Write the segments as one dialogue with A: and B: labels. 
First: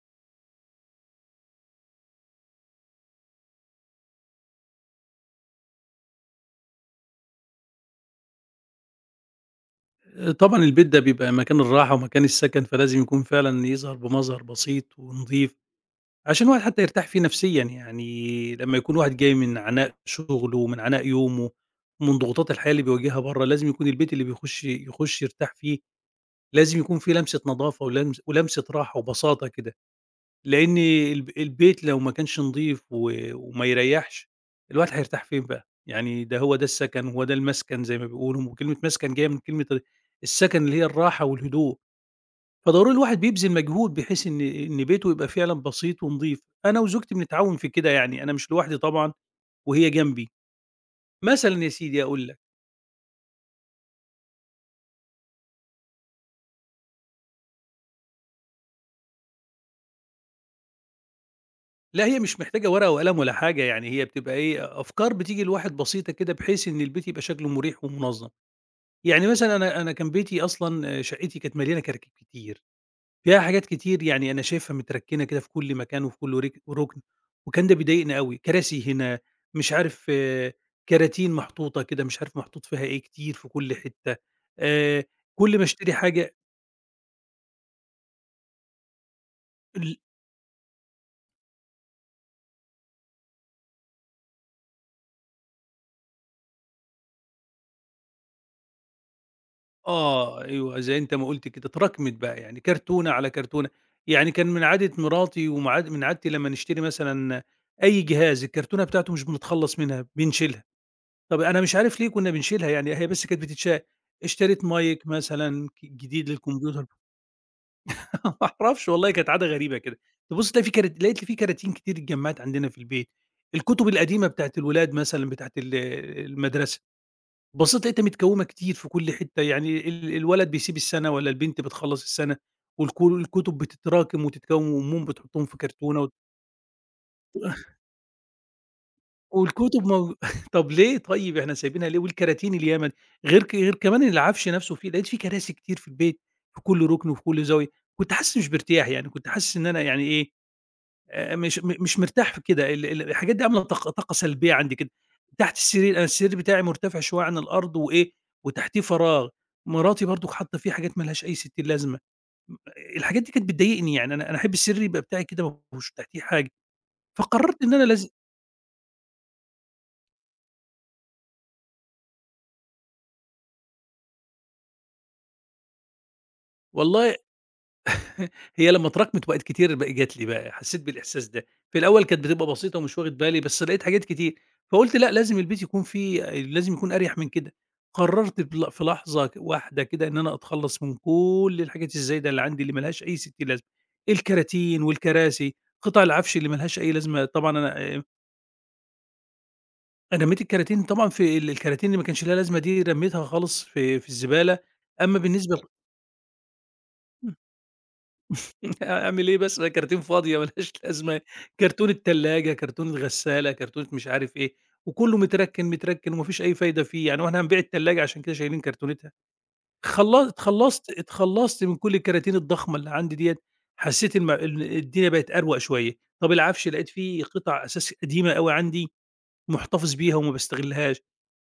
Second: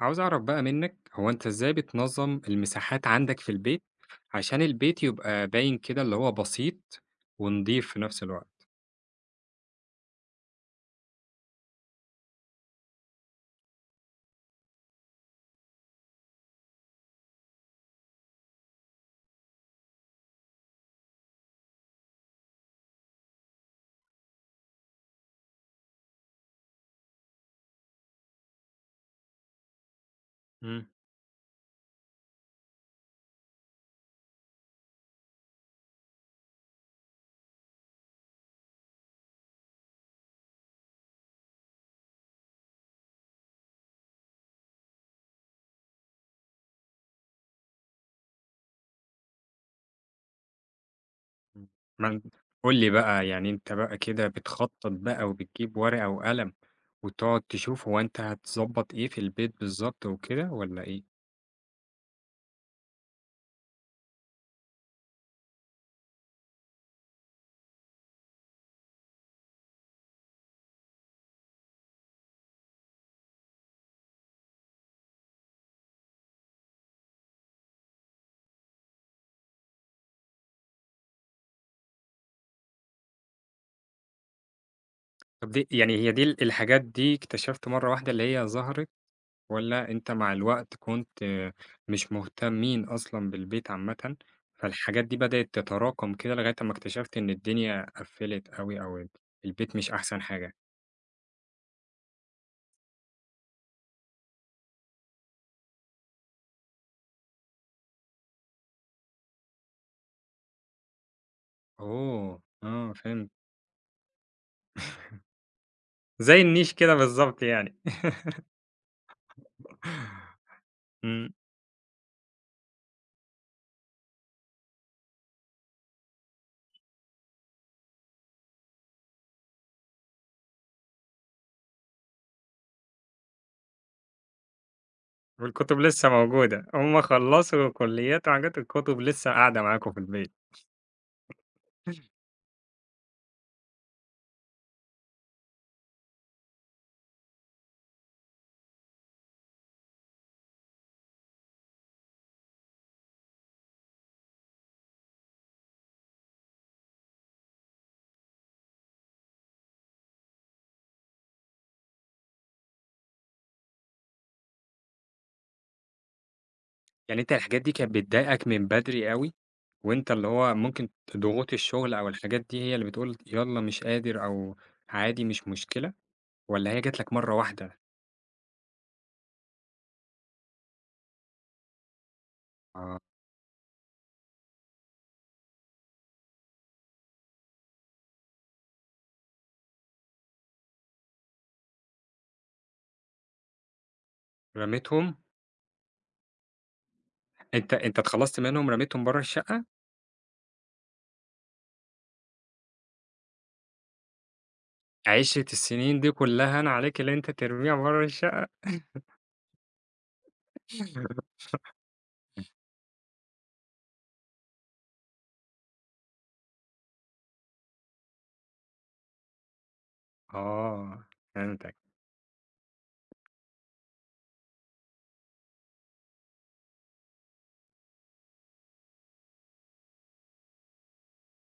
A: عاوز أعرف بقى منك، هو أنت إزاي بتنظّم المساحات عندك في البيت، عشان البيت يبقى باين كده اللي هو بسيط ونضيف في نفس الوقت؟
B: طبعًا البيت ده بيبقى مكان الراحة ومكان السكن، فلازم يكون فعلًا يظهر بمظهر بسيط ونضيف، عشان الواحد حتى يرتاح فيه نفسيًا، يعني لمّا يكون واحد جاي من عناء شغله ومن عناء يومه، ومن ضغوطات الحياة اللي بيواجهها برّه، لازم يكون البيت اللي يخش يرتاح فيه، لازم يكون فيه لمسة نضافة ولمسة راحة وبساطة كده. لإن
A: إمم.
B: البيت لو ما كانش نضيف وما يريّحش، الواحد هيرتاح فين بقى؟ يعني ده هو ده السكن، هو ده المسكن زي ما بيقولوا، وكلمة مسكن جاية من كلمة السكن اللي هي الراحة والهدوء، فضروري الواحد بيبذل مجهود بحيث إن بيته يبقى فعلًا بسيط ونضيف. أنا وزوجتي بنتعاون في كده يعني، أنا مش لوحدي طبعًا وهي جنبي. مثلًا
A: إمم.
B: يا سيدي
A: ما أنت
B: أقول لك،
A: قُل لي بقى يعني أنت بقى كده بتخطّط بقى وبتجيب ورقة وقلم، وتقعد تشوف هو أنت هتضبّط إيه في البيت بالضبط وكده والّا إيه؟
B: لأ هي مش محتاجة ورقة وقلم ولا حاجة، يعني هي بتبقى إيه، أفكار بتيجي للواحد بسيطة كده بحيث إن البيت يبقى شكله مريح ومنظم. يعني مثلًا أنا كان بيتي أصلًا شقتي كانت مليانة كراكيب كتير، فيها حاجات كتير يعني أنا شايفها متركنة كده في كل مكان وفي كل ركن، وكان ده بيضايقني أوي، كراسي هنا، مش عارف كراتين محطوطة كده، مش عارف محطوط فيها إيه، كتير في كل حتة، آآ،
A: طب
B: كل ما
A: دي
B: اشتري
A: يعني هي دي
B: حاجة
A: الحاجات دي اكتشفت مرّة واحدة اللي هي ظهرت والّا
B: ال
A: أنت مع الوقت كنت مش مهتمين أصلًا بالبيت عامةً، فالحاجات دي بدأت تتراكم كده لغاية أمّا اكتشفت إن الدنيا قفّلت أوي أو البيت مش أحسن
B: آه،
A: حاجة؟
B: أيوه زي أنت ما قُلت كده، اتراكمت بقى يعني كرتونة على كرتونة، يعني كان من عادة مراتي ومع من عادتي لمّا نشتري مثلًا أي جهاز الكرتونة بتاعته مش بنتخلص منها، بنشيلها. طب أنا مش عارف ليه كُنّا
A: أوه!
B: بنشيلها،
A: آه،
B: يعني هي بس
A: فهمت.
B: كانت بتتشال. اشتريت مايك مثلًا جديد
A: زي النيش
B: للكمبيوتر،
A: كده بالضبط يعني.
B: ما أعرفش والله كانت عادة غريبة كده. تبُص تلاقي في كرات لقيت
A: إمم.
B: في كراتين كتير اتجمّعت عندنا في البيت، الكتب القديمة بتاعة الولاد مثلًا بتاعة المدرسة، بصّيت لقيتها متكوّمة كتير في كل حتّة، يعني الولد بيسيب السَنة والّا البنت بتخلّص السَنة الكتب بتتراكم وتتكوّم وأمهم بتحطّهم في
A: والكتب لسه
B: كرتونة
A: موجودة، هم خلّصوا كليات وحاجات، الكتب لسه قاعدة
B: والكتب
A: معاكم في البيت.
B: طب ليه طيب إحنا سايبينها ليه؟ والكراتين الياما دي، غير كمان إن العفش نفسه فيه لقيت فيه كراسي كتير في البيت في كل رُكن وفي كل زاوية، كنت حاسس مش بارتياح يعني، كنت حاسس إن أنا يعني إيه، مش مرتاح في كده ال ال الحاجات دي عاملة طاقة سلبية عندي كده، تحت السرير أنا السرير بتاعي مرتفع شوية عن الأرض وإيه، وتحتيه فراغ، مراتي برضك حاطة فيه حاجات ما لهاش أي ستين لازمة، م الحاجات دي كانت بتضايقني يعني أنا أحب السرير يبقى بتاعي كده ما فيهوش تحتيه حاجة،
A: يعني أنت الحاجات
B: فقررت
A: دي
B: إن أنا
A: كانت بتضايقك من بدري أوي، وأنت اللي هو ممكن ضغوط الشغل أو الحاجات دي هي اللي بتقول يالّا مش قادر أو عادي مش مشكلة، والّا هي جات لك
B: والله
A: مرّة واحدة
B: هي لمّا اتراكمت وبقت كتير بقى جات لي بقى، حسيت بالإحساس ده. في الأول كانت بتبقى بسيطة ومش واخد بالي، بس لقيت حاجات كتير، فقُلت لأ، لازم البيت يكون فيه لازم يكون أريح من كده. قررت في لحظة واحدة كده إن أنا أتخلّص من كل الحاجات الزايدة اللي عندي اللي ما لهاش أي ستين لازمة، الكراتين
A: فرميتهم؟
B: والكراسي، قطع العفش اللي ما لهاش أي لازمة طبعًا
A: أنت
B: أنا
A: أنت اتخلّصت منهم رميتهم برّه الشقة،
B: أنا رميت الكراتين طبعًا في ال الكراتين اللي ما كانش ليها لازمة دي رميتها خالص في الزبالة، أمّا
A: عِشرة
B: بالنسبة
A: السنين دي كلّها أنا عليك اللي
B: ل
A: أنت ترميها برّه الشقة.
B: أعمل إيه بس؟ أنا كراتين فاضية ما لهاش لازمة، كرتون التلاجة، كرتون الغسالة، كرتونة مش عارف إيه، وكلّه متركِّن، متركِّن وما فيش أي فايدة فيه، يعني هو إحنا هنبيع التلاجة عشان كده شايلين كرتونتها؟ خلّصت اتخلّصت
A: آه،
B: اتخلّصت
A: فهمتك.
B: من كل الكراتين الضخمة اللي عندي ديّة، حسّيت الم ال الدنيا بقت أروق شوية. طَب العفش لقيت فيه قطع أثاث قديمة أوي عندي، مُحتفظ بيها وما باستغلّهاش،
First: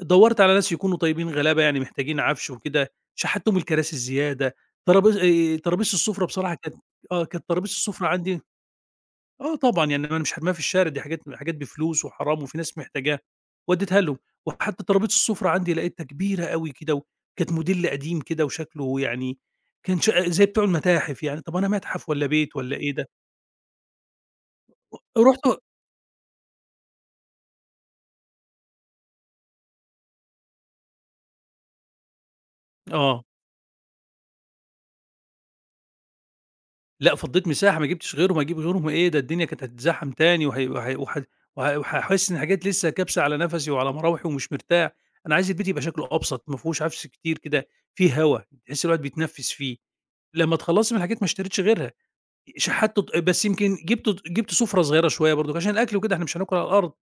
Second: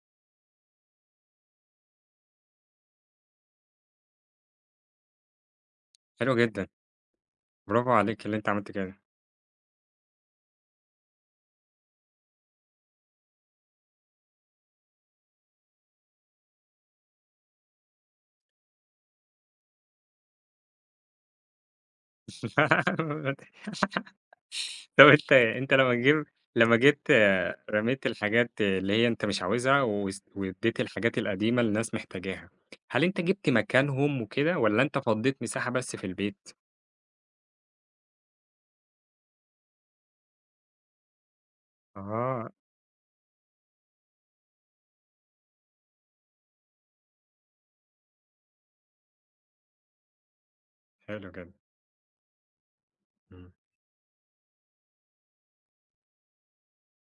B: دَوّرت على ناس يكونوا طيبين غلابة، يعني محتاجين عَفْش وكده، شحّتهم الكراسي الزيادة، ترابيز السُفرة
A: حلو
B: بصراحة
A: جدًا.
B: كانت كانت ترابيز
A: برافو
B: السُفرة
A: عليك اللي
B: عندي
A: أنت عملت كده.
B: آه طبعًا، يعني أنا مش هارميها في الشارع دي حاجات حاجات بفلوس وحرام وفي ناس محتاجاها، ودّيتها لهم، وحتى ترابيزة السُفرة عندي لقيتها كبيرة أوي كده وكانت موديل قديم كده وشكله يعني كان زي بتوع المتاحف يعني، طَب أنا متحف والّا بيت والّا إيه ده؟
A: طب أنت
B: رُحت
A: أنت لمّا جيت رميت الحاجات اللي هي أنت مش عاوزها وادّيت الحاجات القديمة لناس محتاجاها، هل أنت
B: آه.
A: جِبت مكانهم وكده والّا أنت فضّيت مساحة بس في البيت؟
B: لأ، فضّيت مساحة ما جِبتش غيرهم، هاجيب غيرهم إيه، ده الدنيا كانت هتتزحّم تاني وهي وهي وح وه وهاحس إن
A: آه.
B: حاجات لسه كابسة على نَفَسي وعلى مراوحي ومش مرتاح، أنا عايز البيت يبقى شكله أبسط، ما فيهوش عفش كتير كده، فيه هوا، تحس الواحد بيتنفّس فيه. لمّا اتخلّصت من الحاجات ما
A: حلو جدًا.
B: اشتريتش غيرها، شحّتّ ط بس
A: إمم.
B: يمكن جِبت سُفرة صغيرة شوية برضُك عشان الأكل وكده إحنا مش هناكل على الأرض،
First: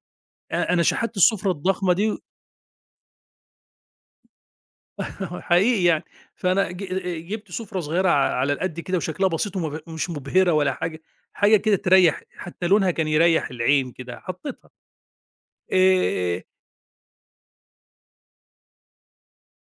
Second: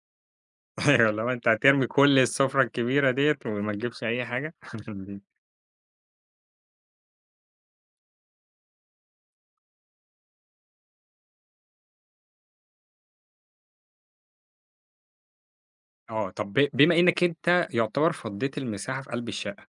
B: أنا
A: أيوه،
B: شحّتّ
A: اللي هو أنت
B: السُفرة
A: هترمي
B: الضخمة دي
A: كل السفرة الكبيرة ديّة وما تجيبش أي حاجة؟
B: هو حقيقي يعني، فأنا جِبت سُفرة صغيرة ع على القد كده وشكلها بسيط ومش مُبهرة ولا حاجة، حاجة كده تريّح، حتى لونها كان يريّح العين كده، حطيتها
A: آه.
B: آآ
A: طب بما إنّك أنت يعتبر فضّيت المساحة في قلب الشقة،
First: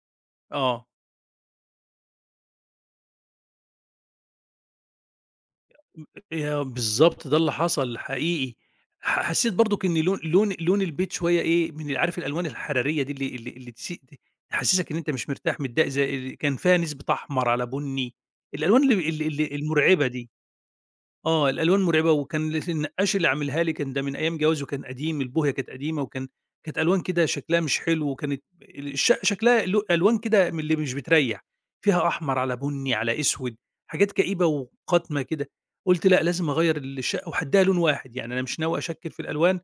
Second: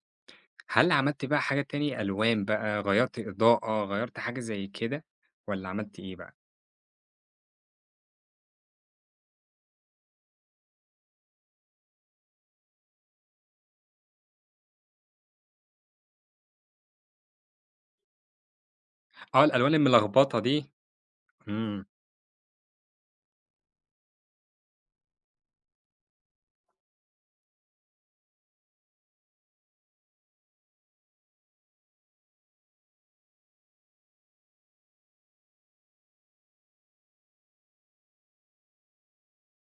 B: آه،
A: هل عملت بقى حاجة تاني؟ ألوان بقى، غيّرت إضاءة، غيّرت حاجة زي كده والّا عملت إيه بقى؟
B: بالضبط ده اللي حصل حقيقي، حسيت برضُك إن لون البيت شوية إيه، من عارف الألوان الحرارية دي اللي تحسسك إن أنت مش مرتاح متضايق زي ال كان فيها نسبة أحمر على بُني، الألوان اللي اللي
A: آه،
B: اللي
A: الألوان
B: المُرعبة دي.
A: الملخبطة دي.
B: آه، الألوان
A: إمم.
B: مرعبة وكان النقّاش اللي عاملها لي كان ده من أيام جوازي وكان قديم، البوهية كانت قديمة وكان كانت ألوان كده شكلها مش حلو وكانت ال الش شكلها ألوان كده من اللي مش بتريّح، فيها أحمر، على بُني، على أسود، حاجات كئيبة وقاتمة كده. قُلت لأ، لازم أغيّر الشقة وهادّيها لون واحد، يعني أنا مش ناوي أشكِّل في الألوان،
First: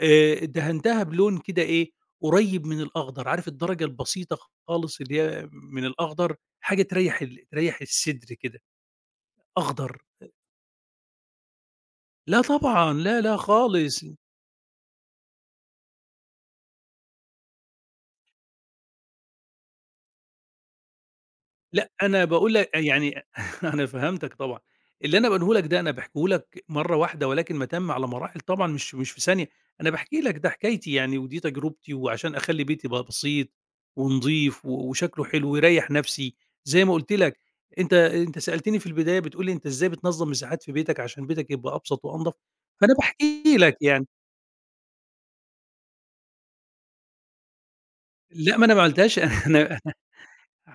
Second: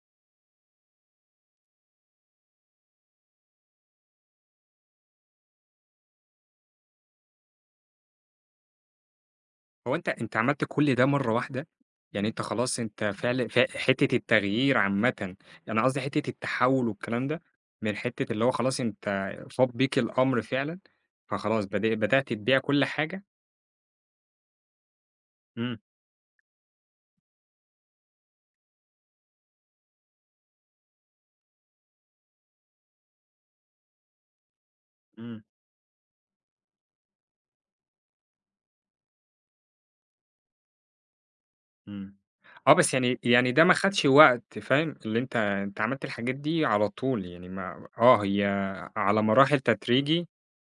B: دهنتها بلون كده إيه، قريّب من الأخضر، عارف الدرجة البسيطة خالص اللي هي من الأخضر، حاجة تريّح الصدر كده،
A: هو
B: أخضر.
A: أنت عملت كل ده مرّة واحدة؟ يعني
B: لا
A: أنت خلاص
B: طبعًا،
A: أنت
B: لا، لا
A: فعلًا
B: خالص.
A: حتّة التغيير عامةً، أنا قصدي حتّة التحوّل والكلام ده، من حتّة اللي هو خلاص أنت فاض بيك الأمر فعلًا، فخلاص
B: لأ،
A: بدأ
B: أنا
A: بدأت
B: باقول
A: تبيع
B: لك
A: كل حاجة.
B: يعني أنا فهمتك طبعًا. اللي أنا باقوله لك
A: إمم.
B: ده أنا باحكيه لك مرّة واحدة ولكن مَتَم على مراحل طبعًا مش في ثانية. أنا باحكي لك ده حكايتي يعني ودي تجربتي وعشان أخلّي بيتي يبقى بسيط ونضيف وشكله
A: إمم.
B: حلو ويريّح نَفْسي زي ما قُلت لك. أنت سألتني في البداية بتقول لي: "أنت إزاي بتنظّم مساحات في بيتك عشان بيتك يبقى أبسط
A: إمم.
B: وأنضف؟"
A: آه، بس
B: فأنا
A: يعني
B: باحكي
A: ده ما
B: لك
A: خدش
B: يعني.
A: وقت فاهم، اللي أنت عملت الحاجات دي على طول يعني ما هي
B: لأ، ما أنا ما عملتهاش
A: على مراحل
B: أنا
A: تدريجي،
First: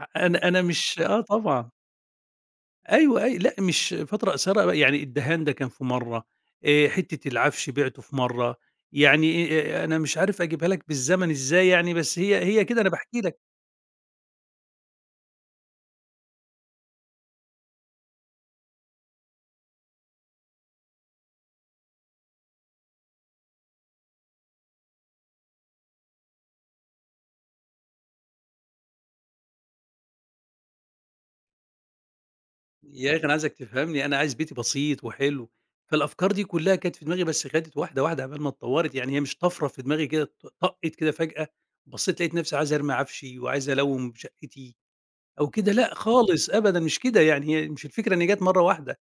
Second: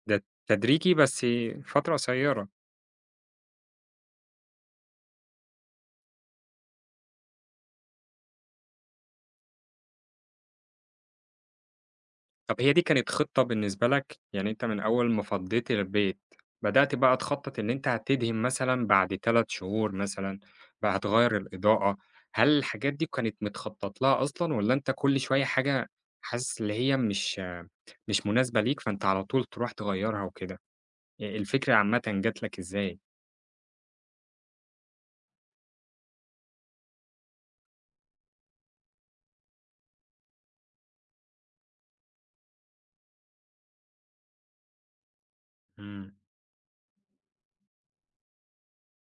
A: د
B: أنا
A: تدريجي
B: مش
A: بس
B: طبعًا.
A: فترة قصيّرة.
B: أيوه، أي لأ مش فترة قصيرة بقى، يعني الدهان ده كان في مرّة، حتّة العفش بِعته في مرّة، يعني أنا مش عارف أجيبها لك بالزمن إزاي يعني، بس هي
A: طب
B: هي
A: هي دي
B: كده أنا
A: كانت
B: باحكي لك.
A: خطة بالنسبة لك، يعني أنت من أول ما فضّيت البيت، بدأت بقى تخطّط إن أنت هتدهن مثلًا بعد 3 شهور مثلًا، بقى هتغيّر الإضاءة، هل الحاجات دي كانت متخطط لها أصلًا والّا أنت كل شوية حاجة حاسس اللي هي مش مناسبة ليك، فأنت على طول تروح تغيّرها وكده؟ الفكرة عامةً جات لك إزاي؟
B: يا أخي أنا عايزك تفهمني، أنا عايز بيتي بسيط وحلو، فالأفكار دي كلّها كانت في دماغي بس خدِت واحدة، واحدة عقبال ما اتطوّرت، يعني هي مش طَفرة في دماغي كده طَقِّت كده فجأة، بصّيت لقيت نفسي عايز أرمي عفشي وعايز ألوّم شقتي أو كده، لأ
A: إمم.
B: خالص أبدًا مش كده، يعني هي مش الفكرة إن هي جات مرّة واحدة،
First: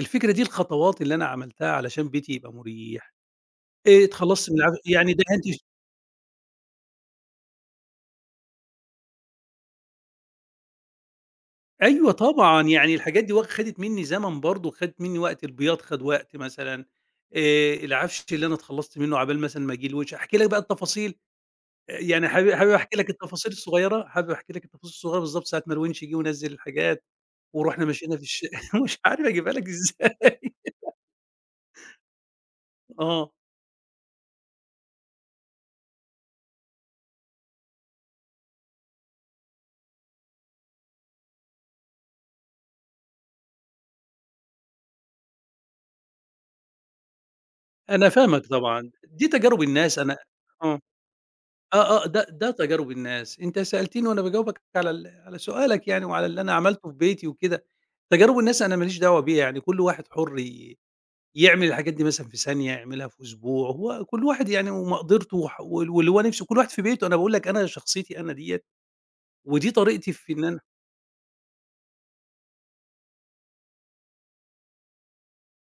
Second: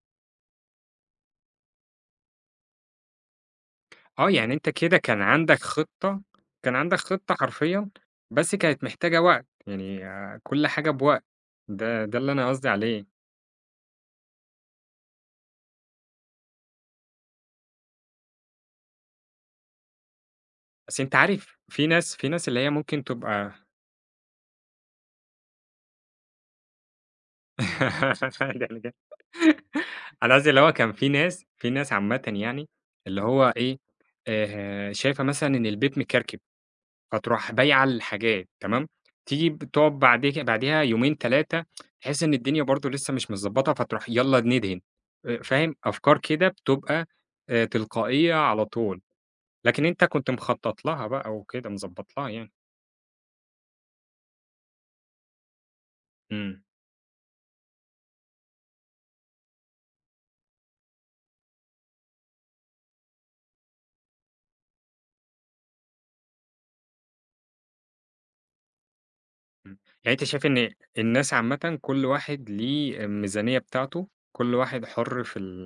B: الفكرة دي الخطوات اللي أنا عملتها علشان بيتي يبقى مُريح
A: آه،
B: اتخلّصتِ
A: يعني
B: من
A: أنت كده
B: يعني
A: كان
B: دهنتِ
A: عندك خطة كان عندك خطة حرفيًا، بس كانت محتاجة وقت، يعني كل حاجة بوقت، ده
B: أيوه
A: ده اللي أنا
B: طبعًا،
A: قصدي
B: يعني
A: عليه.
B: الحاجات دي خدِت منّي زمن برضه، خدِت منّي وقت، البياض خَد وقت مثلًا، العَفش اللي أنا اتخلّصت منّه عقبال مثلًا ما ييجي الوِش، أحكي لك بقى
A: بس أنت
B: التفاصيل،
A: عارف في ناس،
B: يعني
A: في ناس
B: حابب
A: اللي
B: حابب
A: هي
B: أحكي
A: ممكن
B: لك التفاصيل
A: تبقى.
B: الصغيّرة، حابب أحكي لك التفاصيل الصغيّرة بالضبط ساعة ما الوِنش جِه ونزّل الحاجات ورُحنا مشينا في الش
A: يعني ج
B: مش عارف أجيبها لك
A: أنا
B: إزاي
A: قصدي اللي هو كان في ناس عامةً يعني اللي
B: آه،
A: هو إيه، شايفة مثلًا إن البيت مكركب، فتروح بايعة الحاجات تمام، تيجي تقعد بعديها يومين، 3 تحس إن الدنيا برضه لسه مش متضبّطة، فتروح يالّا ندهن. فاهم؟ أفكار كده بتبقى
B: أنا
A: تلقائية
B: فاهمك
A: على
B: طبعًا،
A: طول،
B: دي تجارب
A: لكن
B: الناس
A: أنت
B: أنا
A: كنت
B: آه.
A: مخطط لها بقى وكده،
B: آه.
A: مضبّط
B: آه. ده
A: لها
B: ده
A: يعني.
B: تجارب الناس، أنت سألتني وأنا باجاوبك على سؤالك يعني وعلى اللي أنا
A: إمم.
B: عملته في بيتي وكده، تجارب الناس أنا ما ليش دعوة بيها، يعني كل واحد حُر يعمل الحاجات دي مثلًا في ثانية، يعملها في أسبوع، هو كل واحد يعني ومقدرته وح وال واللي هو نِفْسه كل واحد في بيته، أنا باقول لك أنا شخصيتي أنا ديّة، ودي
A: إمم.
B: طريقتي
A: يعني أنتِ
B: في إن
A: شايفة
B: أنا
A: إن الناس عامةً كل واحد ليه الميزانية بتاعته، كل واحد حُر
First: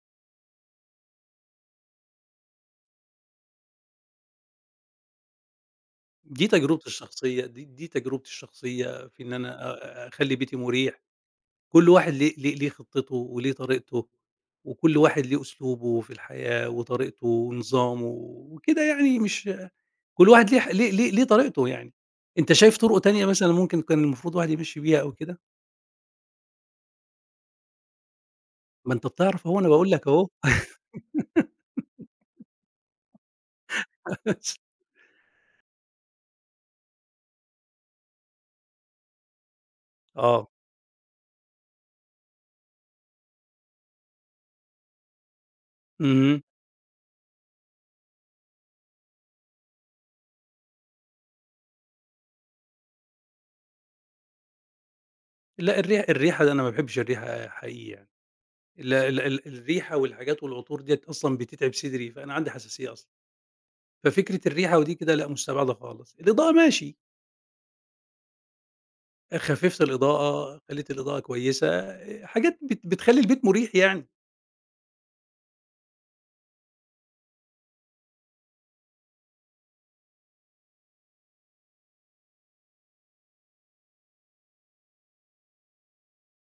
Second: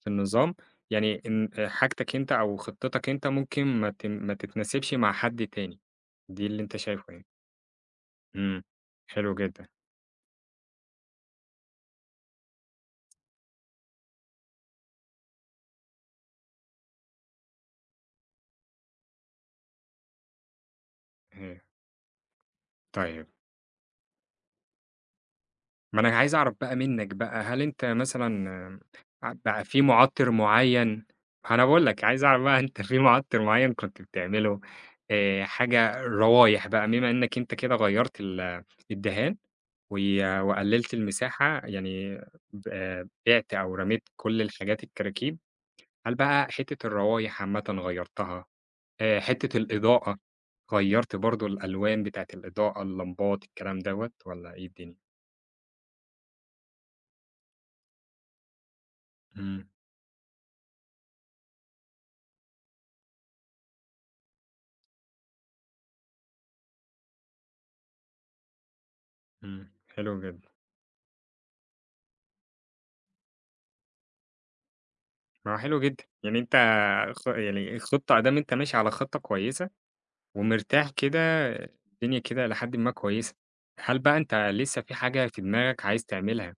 A: في النظام، يعني إن حاجتك أنت أو خطتك أنت ممكن ما تتناسبش مع حد تاني، دي
B: دي
A: اللي أنت
B: تجربتي
A: شايفه يعني.
B: الشخصية، دي تجربتي
A: إمم.
B: الشخصية في
A: حلو
B: إن أنا
A: جدًا.
B: أخلّي بيتي مُريح. كل واحد ليه خطته وليه طريقته، وكل واحد ليه أسلوبه في الحياة وطريقته ونظامه وكده يعني مش كل واحد ليه ح ليه ليه ليه
A: آآ
B: طريقته يعني. أنت شايف طُرق تانية
A: طيب.
B: مثلًا ممكن كان المفروض الواحد يمشّي بيها أو كده؟
A: ما أنا عايز أعرف بقى منّك بقى، هل أنت مثلًا
B: ما أنت بتعرف أهو
A: بقى
B: أنا
A: في
B: باقول لك أهو.
A: مُعطّر معيّن؟ ما أنا باقول لك، عايز أعرف بقى أنت في مُعطّر معيّن كنت بتعمله، حاجة روايح بقى، بما إنّك أنت كده غيّرت الدهان
B: آه.
A: وقلّلت المساحة، يعني ب آه، بِعت أو رميت كل الحاجات الكراكيب، هل
B: اهم.
A: بقى حتّة الروايح عامةً غيّرتها، حتّة الإضاءة، غيّرت برضه الألوان بتاعة الإضاءة، اللمبات، الكلام دوّة والّا إيه الدنيا؟
B: لأ الريحة ده أنا ما باحبش الريحة حقيقي يعني. ال ال ال
A: إمم.
B: الريحة والحاجات والعطور ديّة أصلًا بتتعب صدري، فأنا عندي حساسية أصلًا. ففكرة الريحة ودي كده لأ مستبعدة خالص. الإضاءة ماشي.
A: إمم.
B: خفِّفت
A: حلو جدًا.
B: الإضاءة، خلّيت الإضاءة كويسة، حاجات بتخلّي البيت مُريح يعني.
A: ما هو حلو جدًا، يعني أنت يعني خطة أدام، أنت ماشي على خطة كويسة ومرتاح كده، الدنيا كده إلى حدٍ ما كويسة، هل بقى أنت لسه في حاجة في دماغك عايز تعملها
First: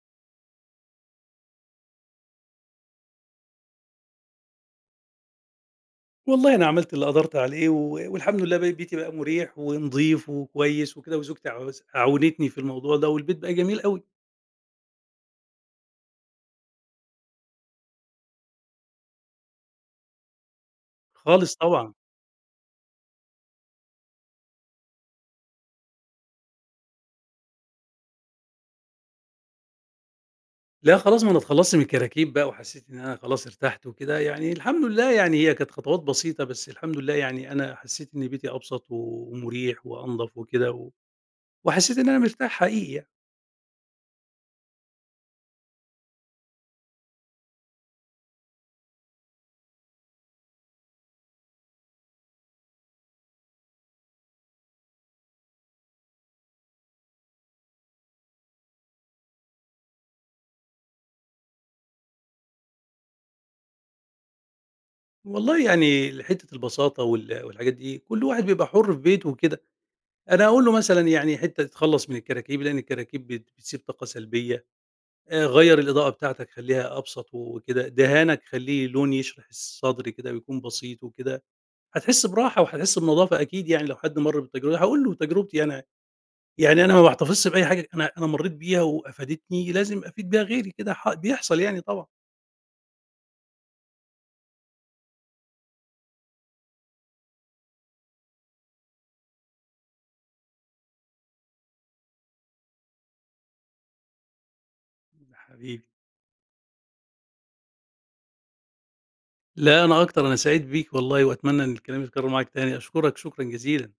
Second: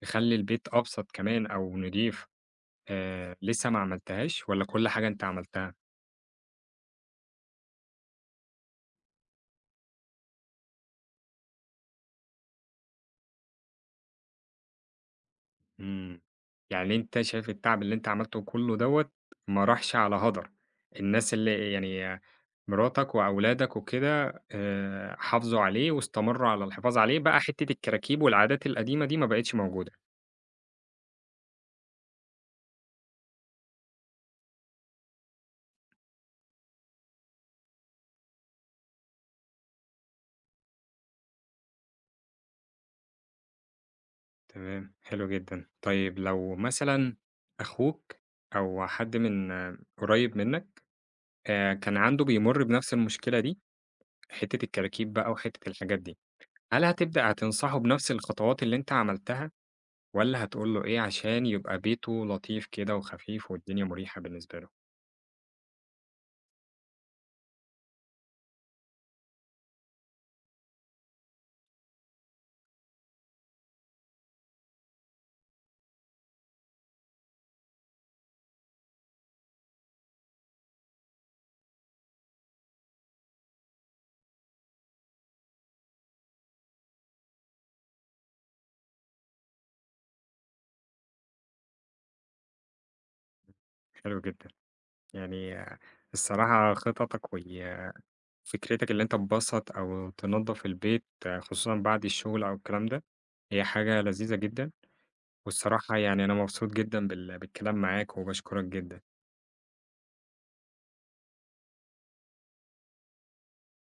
A: تخلّي البيت أبسط كمان أو نضيف، لسه ما عملتهاش والّا كل حاجة أنت عملتها؟
B: والله أنا عملت اللي قدرت عليه والحمد لله بقى بيتي بقى مُريح ونضيف وكويس وكده وزوجتي عاونتني في الموضوع ده والبيت بقى جميل أوي
A: إمم. يعني أنت شايف التعب اللي أنت عملته كُلّه دوّة ما راحش على هدر، الناس
B: خالص
A: اللي
B: طبعًا.
A: يعني مراتك وأولادك وكده حافظوا عليه واستمروا على الحفاظ عليه، بقى حتّة الكراكيب والعادات القديمة دي ما بقِتش موجودة.
B: لأ خلاص ما أنا اتخلّصت من الكراكيب بقى وحسّيت إن أنا خلاص ارتحت وكده، يعني الحمد لله يعني هي كانت خطوات بسيطة، بس الحمد لله يعني أنا حسّيت إن بيتي أبسط ومُريح وأنضف وكده وحسّيت إن أنا مرتاح حقيقي يعني.
A: تمام، حلو جدًا. طيب لو مثلًا أخوك أو حد من قريّب منّك كان عنده بيمُر بنفس المشكلة دي، حتّة الكراكيب بقى وحتّة الحاجات دي، هل هتنصحه بنفس الخطوات اللي أنت عملتها؟ والّا هتقول له إيه عشان يبقى بيته لطيف كده وخفيف والدنيا مُريحة بالنسبة له؟
B: والله يعني حتة البساطة والحاجات دي، كل واحد بيبقى حُر في بيته وكده، أنا أقول له مثلًا يعني حتة تتخلّص من الكراكيب، لإن الكراكيب بتسيب طاقة سلبية، غيّر الإضاءة بتاعتك خلّيها أبسط وكده، دهانك خلّيه لون يشرح الصدر كده ويكون بسيط وكده، هتحس براحة وهتحس بنضافة أكيد يعني لو حد مَر بالتجربة دي، هاقول له تجربتي أنا، يعني أنا ما باحتفظش بأي حاجة أنا مرّيت بيها وأفادتني، لازم أفيد بيها غيري كده بيحصل يعني طبعًا.
A: حلو جدًا. يعني الصراحة خططك فكرتك اللي أنت تبسّط أو تنضّف البيت، خصوصًا بعد الشغل أو الكلام ده، هي حاجة لذيذة جدًا،
B: حبيبي.
A: والصراحة يعني أنا مبسوط جدًا بالكلام معاك وباشكرك جدًا.
B: لا أنا أكتر، أنا سعيد بيك والله وأتمنى إن الكلام يتكرر معاك تاني، أشكرك شكرًا جزيلًا.